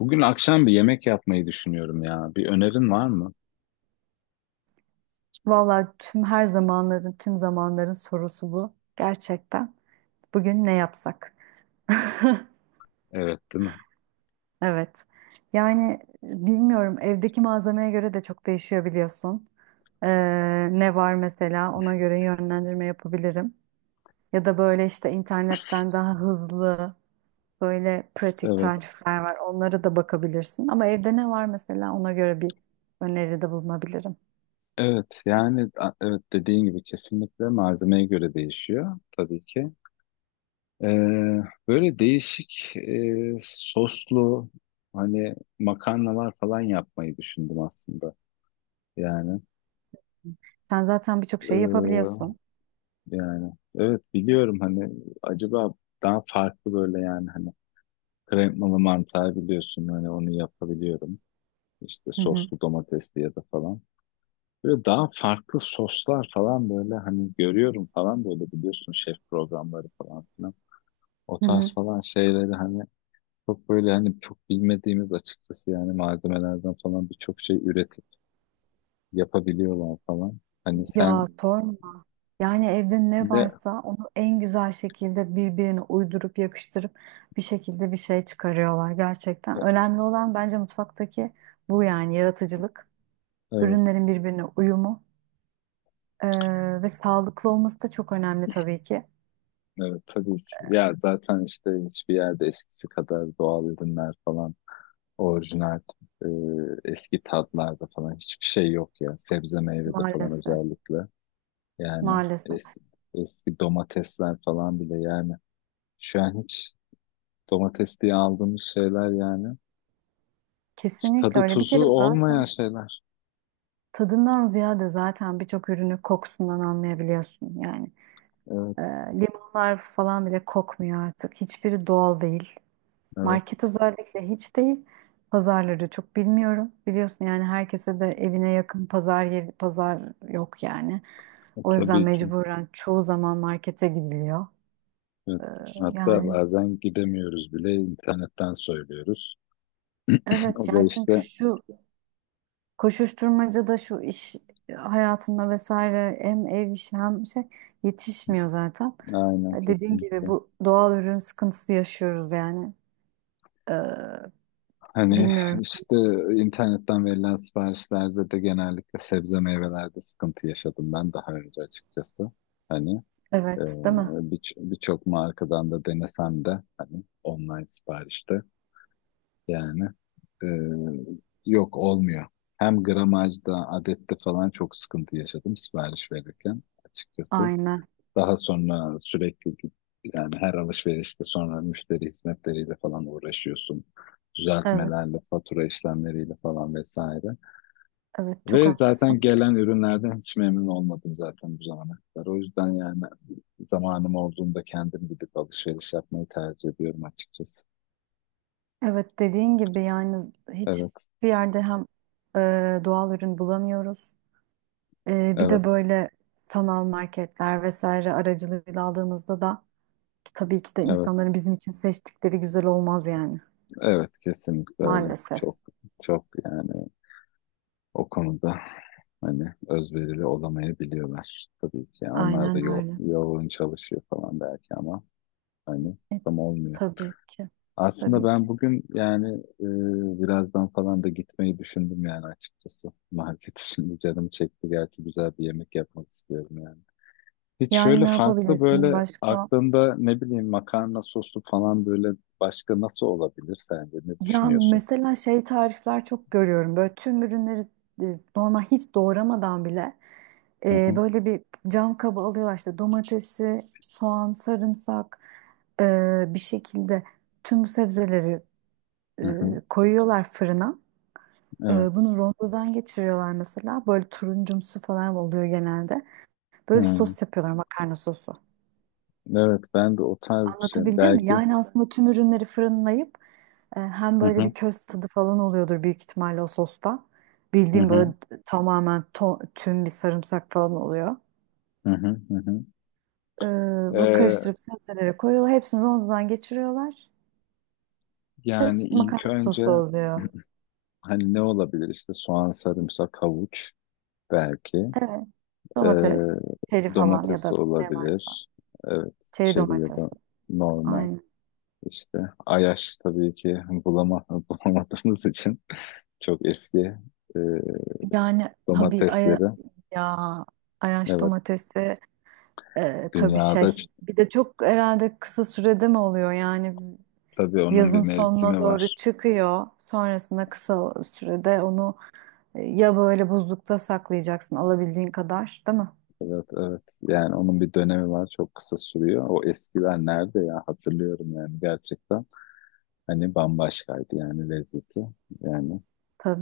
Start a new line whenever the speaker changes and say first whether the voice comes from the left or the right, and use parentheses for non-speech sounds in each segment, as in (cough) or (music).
left: Bugün akşam bir yemek yapmayı düşünüyorum ya. Bir önerin var mı?
right: Vallahi tüm her zamanların, tüm zamanların sorusu bu. Gerçekten. Bugün ne yapsak? (laughs)
left: Evet, değil mi?
right: Evet. Yani bilmiyorum, evdeki malzemeye göre de çok değişiyor biliyorsun. Ee, Ne var mesela, ona göre yönlendirme yapabilirim. Ya da böyle işte internetten daha hızlı, böyle pratik
left: Evet.
right: tarifler var. Onlara da bakabilirsin. Ama evde ne var mesela, ona göre bir öneride bulunabilirim.
left: Evet, yani evet dediğin gibi kesinlikle malzemeye göre değişiyor tabii ki. Ee, Böyle değişik soslu hani makarnalar falan yapmayı düşündüm aslında. Yani
right: Sen zaten birçok
left: ee,
right: şey yapabiliyorsun.
left: yani evet biliyorum hani acaba daha farklı böyle yani hani kremalı mantar biliyorsun hani onu yapabiliyorum. İşte
right: Hı hı.
left: soslu domatesli ya da falan. Böyle daha farklı soslar falan böyle hani görüyorum falan böyle biliyorsun şef programları falan filan. O
right: Hı hı.
left: tarz falan şeyleri hani çok böyle hani çok bilmediğimiz açıkçası yani malzemelerden falan birçok şey üretip yapabiliyorlar falan. Hani sen
right: Ya sorma. Yani evde ne
left: de
right: varsa onu en güzel şekilde birbirine uydurup yakıştırıp bir şekilde bir şey çıkarıyorlar
left: e,
right: gerçekten. Önemli olan bence mutfaktaki bu, yani yaratıcılık,
left: evet
right: ürünlerin birbirine uyumu ve sağlıklı olması da çok önemli tabii ki.
left: evet tabii ki. Ya zaten işte hiçbir yerde eskisi kadar doğal ürünler falan orijinal e, eski tatlarda falan hiçbir şey yok ya sebze meyvede falan
right: Maalesef,
left: özellikle. Yani
right: maalesef.
left: eski, eski domatesler falan bile yani. Şu an hiç domates diye aldığımız şeyler yani. Hiç
right: Kesinlikle
left: tadı
right: öyle. Bir
left: tuzu
right: kere
left: olmayan
right: zaten
left: şeyler.
right: tadından ziyade zaten birçok ürünü kokusundan anlayabiliyorsun yani.
left: Evet,
right: Eee, Limonlar falan bile kokmuyor artık. Hiçbiri doğal değil.
left: evet.
right: Market özellikle hiç değil. Pazarları çok bilmiyorum. Biliyorsun yani, herkese de evine yakın pazar yeri, pazar yok yani.
left: E,
right: O yüzden
left: tabii ki.
right: mecburen çoğu zaman markete gidiliyor. Ee,
left: Evet. Hatta
right: Yani
left: bazen gidemiyoruz bile internetten söylüyoruz. O
right: evet,
left: da
right: yani
left: işte
right: çünkü şu koşuşturmacada, şu iş hayatında vesaire, hem ev işi hem şey, yetişmiyor zaten.
left: aynen
right: E, dediğin gibi
left: kesinlikle.
right: bu doğal ürün sıkıntısı yaşıyoruz yani. Ee,
left: Hani
right: Bilmiyorum.
left: işte internetten verilen siparişlerde de genellikle sebze meyvelerde sıkıntı yaşadım ben daha önce açıkçası. Hani Ee,
right: Evet, değil mi?
left: birçok markadan da denesem de hani online siparişte yani e, yok olmuyor. Hem gramajda, adette falan çok sıkıntı yaşadım sipariş verirken açıkçası.
right: Aynen.
left: Daha sonra sürekli yani her alışverişte sonra müşteri hizmetleriyle falan uğraşıyorsun.
right: Evet,
left: Düzeltmelerle, fatura işlemleriyle falan vesaire.
right: evet çok
left: Ve zaten
right: haklısın.
left: gelen ürünlerden hiç memnun olmadım zaten bu zamana kadar. O yüzden yani zamanım olduğunda kendim gidip alışveriş yapmayı tercih ediyorum açıkçası.
right: Evet, dediğin gibi yani
left: Evet,
right: hiçbir yerde hem e, doğal ürün bulamıyoruz. E, bir de
left: evet,
right: böyle sanal marketler vesaire aracılığıyla aldığımızda da, ki tabii ki de
left: evet,
right: insanların bizim için seçtikleri güzel olmaz yani,
left: evet kesinlikle öyle.
right: maalesef.
left: Çok, çok yani o konuda hani özverili olamayabiliyorlar tabii ki. Yani onlar da
right: Aynen öyle.
left: yoğun çalışıyor falan belki ama hani
right: E,
left: tam olmuyor.
right: tabii ki,
left: Aslında
right: tabii
left: ben
right: ki.
left: bugün yani birazdan falan da gitmeyi düşündüm yani açıkçası. Market (laughs) şimdi canım çekti. Gerçi güzel bir yemek yapmak istiyorum yani. Hiç
right: Yani
left: şöyle
right: ne
left: farklı
right: yapabilirsin
left: böyle
right: başka?
left: aklında ne bileyim makarna soslu falan böyle başka nasıl olabilir sence ne
right: Ya
left: düşünüyorsun?
right: mesela şey, tarifler çok görüyorum. Böyle tüm ürünleri e, normal, hiç doğramadan bile
left: Hı
right: e,
left: hı,
right: böyle bir cam kaba alıyorlar, işte domatesi, soğan, sarımsak, e, bir şekilde tüm bu sebzeleri
left: hı hı,
right: e, koyuyorlar fırına. E,
left: evet.
right: bunu rondodan geçiriyorlar mesela. Böyle turuncumsu falan oluyor genelde. Böyle bir
left: Hı.
right: sos yapıyorlar, makarna sosu.
left: Evet ben de o tarz bir şey
right: Anlatabildim mi?
left: belki.
right: Yani aslında tüm ürünleri fırınlayıp, e, hem
left: Hı
right: böyle
left: hı,
right: bir köz tadı falan oluyordur büyük ihtimalle o sosta.
left: hı
right: Bildiğim böyle
left: hı,
right: tamamen tüm bir sarımsak falan oluyor.
left: hı hı, hı hı.
right: E, bu
left: Ee,
right: karıştırıp sebzelere koyuyorlar. Hepsini rondodan geçiriyorlar. Ve
left: Yani ilk
right: makarna
left: önce
right: sosu oluyor.
left: hani ne olabilir işte soğan, sarımsak, havuç belki.
right: Evet. Domates,
left: Ee,
right: çeri falan ya
left: Domates
right: da ne varsa.
left: olabilir. Evet
right: Çeri
left: çeri ya da
right: domatesi.
left: normal.
right: Aynen.
left: İşte Ayaş tabii ki bulama, (laughs) bulamadığımız için çok eski e,
right: Yani tabii
left: domatesleri.
right: ya Ayaş
left: Evet.
right: domatesi e, tabii
left: Dünyada ç-
right: şey. Bir de çok herhalde kısa sürede mi oluyor yani,
left: tabii onun bir
right: yazın sonuna
left: mevsimi
right: doğru
left: var.
right: çıkıyor. Sonrasında kısa sürede onu e, ya böyle buzlukta saklayacaksın alabildiğin kadar, değil mi?
left: Evet, evet. Yani onun bir dönemi var. Çok kısa sürüyor. O eskiler nerede ya? Hatırlıyorum yani gerçekten. Hani bambaşkaydı yani lezzeti. Yani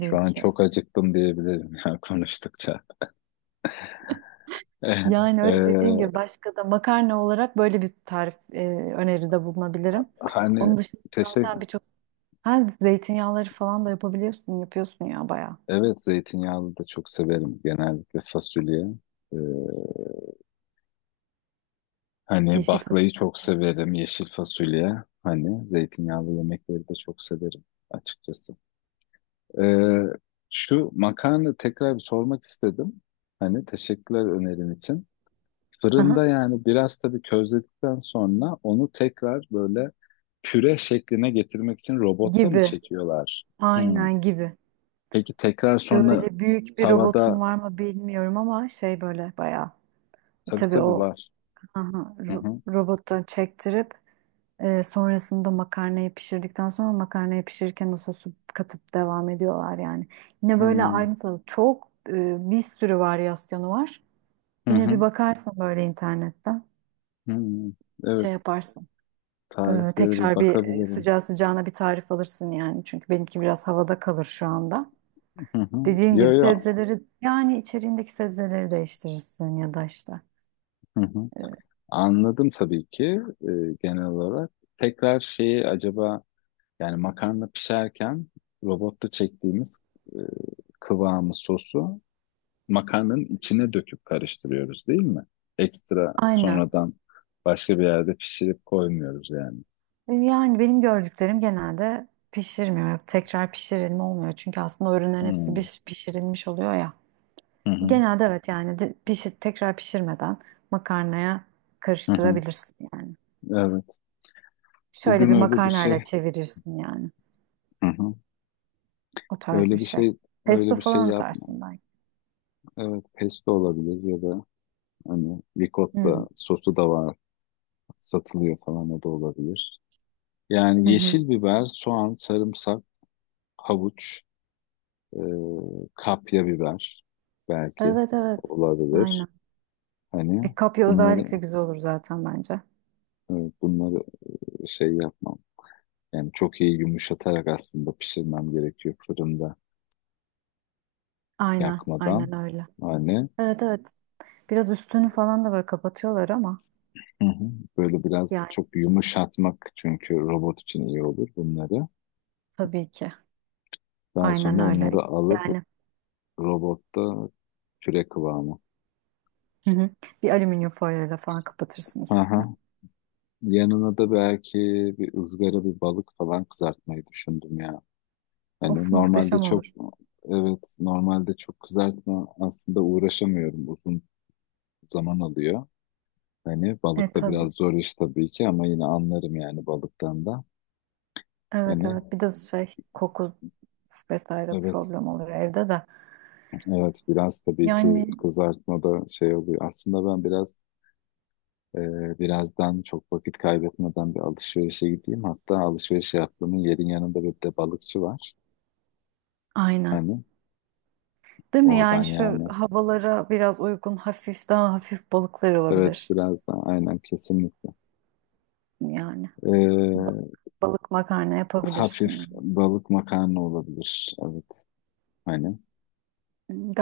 left: şu an
right: ki.
left: çok acıktım diyebilirim ya (laughs) konuştukça. (laughs)
right: Yani öyle, dediğim
left: Ee,
right: gibi başka da makarna olarak böyle bir tarif e, öneride bulunabilirim.
left: Hani
right: Onun dışında
left: teşekkür.
right: zaten birçok, ha, zeytinyağları falan da yapabiliyorsun, yapıyorsun ya bayağı.
left: Evet zeytinyağlı da çok severim genellikle fasulye. Ee, Hani
right: Yeşil
left: baklayı
right: fasulye.
left: çok severim, yeşil fasulye. Hani zeytinyağlı yemekleri de çok severim açıkçası. Ee, Şu makarna tekrar bir sormak istedim. Hani teşekkürler önerin için. Fırında
right: Aha.
left: yani biraz tabii közledikten sonra onu tekrar böyle püre şekline getirmek için robotta mı
right: Gibi.
left: çekiyorlar? Hmm.
right: Aynen, gibi.
left: Peki tekrar sonra
right: Böyle büyük bir robotun
left: tavada
right: var mı bilmiyorum, ama şey böyle bayağı. E,
left: tabii
right: tabii
left: tabii
right: o,
left: var.
right: aha,
left: Hı hı.
right: robota çektirip e, sonrasında makarnayı pişirdikten sonra, makarnayı pişirirken o sosu katıp devam ediyorlar yani. Yine
left: Hı
right: böyle
left: hı.
right: aynı tadı, çok e, bir sürü varyasyonu var.
left: Hı
right: Yine bir
left: hı.
right: bakarsın böyle internetten,
left: Hı.
right: şey
left: Evet.
right: yaparsın. E,
left: Tariflere bir
right: tekrar bir e,
left: bakabilirim.
right: sıcağı sıcağına bir tarif alırsın yani. Çünkü benimki biraz havada kalır şu anda.
left: Hı hı.
right: Dediğim
left: Yo
right: gibi
left: yo.
right: sebzeleri, yani içeriğindeki sebzeleri değiştirirsin ya da işte.
left: Hı hı.
right: E,
left: Anladım tabii ki e, genel olarak. Tekrar şeyi acaba yani makarna pişerken robotta çektiğimiz e, kıvamı sosu makarnanın içine döküp karıştırıyoruz değil mi? Ekstra
right: aynen.
left: sonradan başka bir yerde pişirip koymuyoruz yani.
right: E, yani benim gördüklerim genelde pişirmiyor. Hep tekrar pişirilme olmuyor. Çünkü aslında o ürünlerin
left: Hı
right: hepsi pişirilmiş oluyor ya.
left: hı hı,
right: Genelde evet, yani pişir, tekrar pişirmeden makarnaya
left: hı hı.
right: karıştırabilirsin yani.
left: Evet.
right: Şöyle
left: Bugün
right: bir
left: öyle bir
right: makarnayla
left: şey.
right: çevirirsin yani.
left: Hı hı.
right: O tarz bir
left: Öyle bir
right: şey.
left: şey
right: Pesto
left: öyle bir şey
right: falan
left: yapma.
right: atarsın belki.
left: Evet, pesto olabilir ya da hani
right: Hmm.
left: ricotta sosu da var satılıyor falan o da olabilir.
right: Hı
left: Yani
right: hı.
left: yeşil biber, soğan, sarımsak, havuç, e, kapya biber belki
right: Evet, evet. Aynen.
left: olabilir. Hani
right: E, kapya
left: bunları
right: özellikle güzel olur zaten bence.
left: e, bunları şey yapmam. Yani çok iyi yumuşatarak aslında pişirmem gerekiyor fırında
right: Aynen.
left: yakmadan.
right: Aynen öyle.
left: Hani
right: Evet, evet. Biraz üstünü falan da böyle kapatıyorlar ama
left: hı hı, böyle biraz
right: yani,
left: çok yumuşatmak çünkü robot için iyi olur bunları.
right: tabii ki.
left: Daha
right: Aynen
left: sonra
right: öyle.
left: onları alıp
right: Yani
left: robotta püre kıvamı.
right: hı hı. Bir alüminyum folyoyla falan kapatırsın
left: Hı
right: üstüne.
left: hı. Yanına da belki bir ızgara bir balık falan kızartmayı düşündüm ya. Hani
right: Of,
left: normalde
right: muhteşem
left: çok
right: olur.
left: evet normalde çok kızartma aslında uğraşamıyorum uzun zaman alıyor. Hani
right: E,
left: balık da
right: tabii.
left: biraz zor iş tabii ki ama yine anlarım yani balıktan da.
right: Evet,
left: Hani
right: evet. Bir de şey, koku vesaire
left: evet
right: problem olur evde de.
left: evet biraz tabii ki
right: Yani
left: kızartmada şey oluyor. Aslında ben biraz birazdan çok vakit kaybetmeden bir alışverişe gideyim. Hatta alışveriş yaptığımın yerin yanında bir de balıkçı var.
right: aynen.
left: Hani
right: Değil mi? Yani
left: oradan
right: şu
left: yani
right: havalara biraz uygun hafif, daha hafif balıklar
left: evet
right: olabilir.
left: biraz daha aynen kesinlikle.
right: Yani ba-
left: Ee,
right: balık makarna yapabilirsin
left: Hafif
right: yani.
left: balık makarna olabilir. Evet hani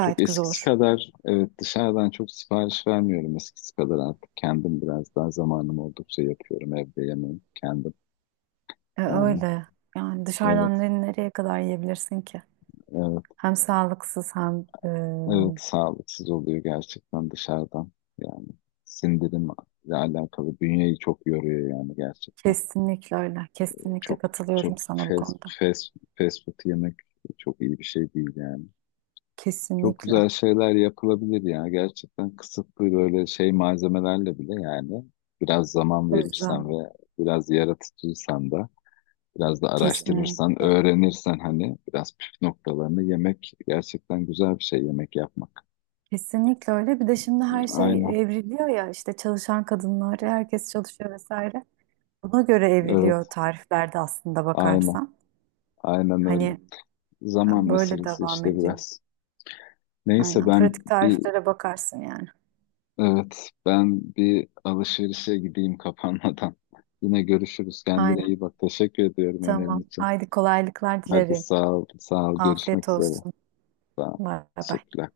left: çok
right: güzel
left: eskisi
right: olur.
left: kadar evet dışarıdan çok sipariş vermiyorum eskisi kadar artık kendim biraz daha zamanım oldukça yapıyorum evde yemeği kendim
right: E,
left: yani.
right: öyle. Yani
left: Evet
right: dışarıdan nereye kadar yiyebilirsin ki?
left: evet
right: Hem sağlıksız hem,
left: evet sağlıksız oluyor gerçekten dışarıdan yani sindirimle alakalı bünyeyi çok yoruyor yani gerçekten.
right: kesinlikle öyle. Kesinlikle
left: Çok çok
right: katılıyorum sana bu konuda.
left: fast food yemek çok iyi bir şey değil yani. Çok
right: Kesinlikle.
left: güzel şeyler yapılabilir ya. Gerçekten kısıtlı böyle şey malzemelerle bile yani biraz zaman verirsen ve
right: Özlem.
left: biraz yaratıcıysan da biraz da araştırırsan,
right: Kesinlikle.
left: öğrenirsen hani biraz püf noktalarını yemek gerçekten güzel bir şey yemek yapmak.
right: Kesinlikle öyle. Bir de şimdi her
left: Aynen.
right: şey evriliyor ya, işte çalışan kadınlar, herkes çalışıyor vesaire. Buna göre
left: Evet.
right: evriliyor tariflerde, aslında
left: Aynen.
right: bakarsan.
left: Aynen öyle.
right: Hani
left: Zaman
right: böyle
left: meselesi
right: devam
left: işte
right: ediyor.
left: biraz. Neyse
right: Aynen.
left: ben
right: Pratik
left: bir
right: tariflere bakarsın yani.
left: evet ben bir alışverişe gideyim (laughs) kapanmadan. Yine görüşürüz. Kendine iyi
right: Aynen.
left: bak. Teşekkür ediyorum önerin
right: Tamam.
left: için.
right: Haydi, kolaylıklar
left: Hadi
right: dilerim.
left: sağ ol. Sağ ol. Görüşmek
right: Afiyet
left: üzere.
right: olsun.
left: Sağ ol.
right: Bay bay.
left: Teşekkürler.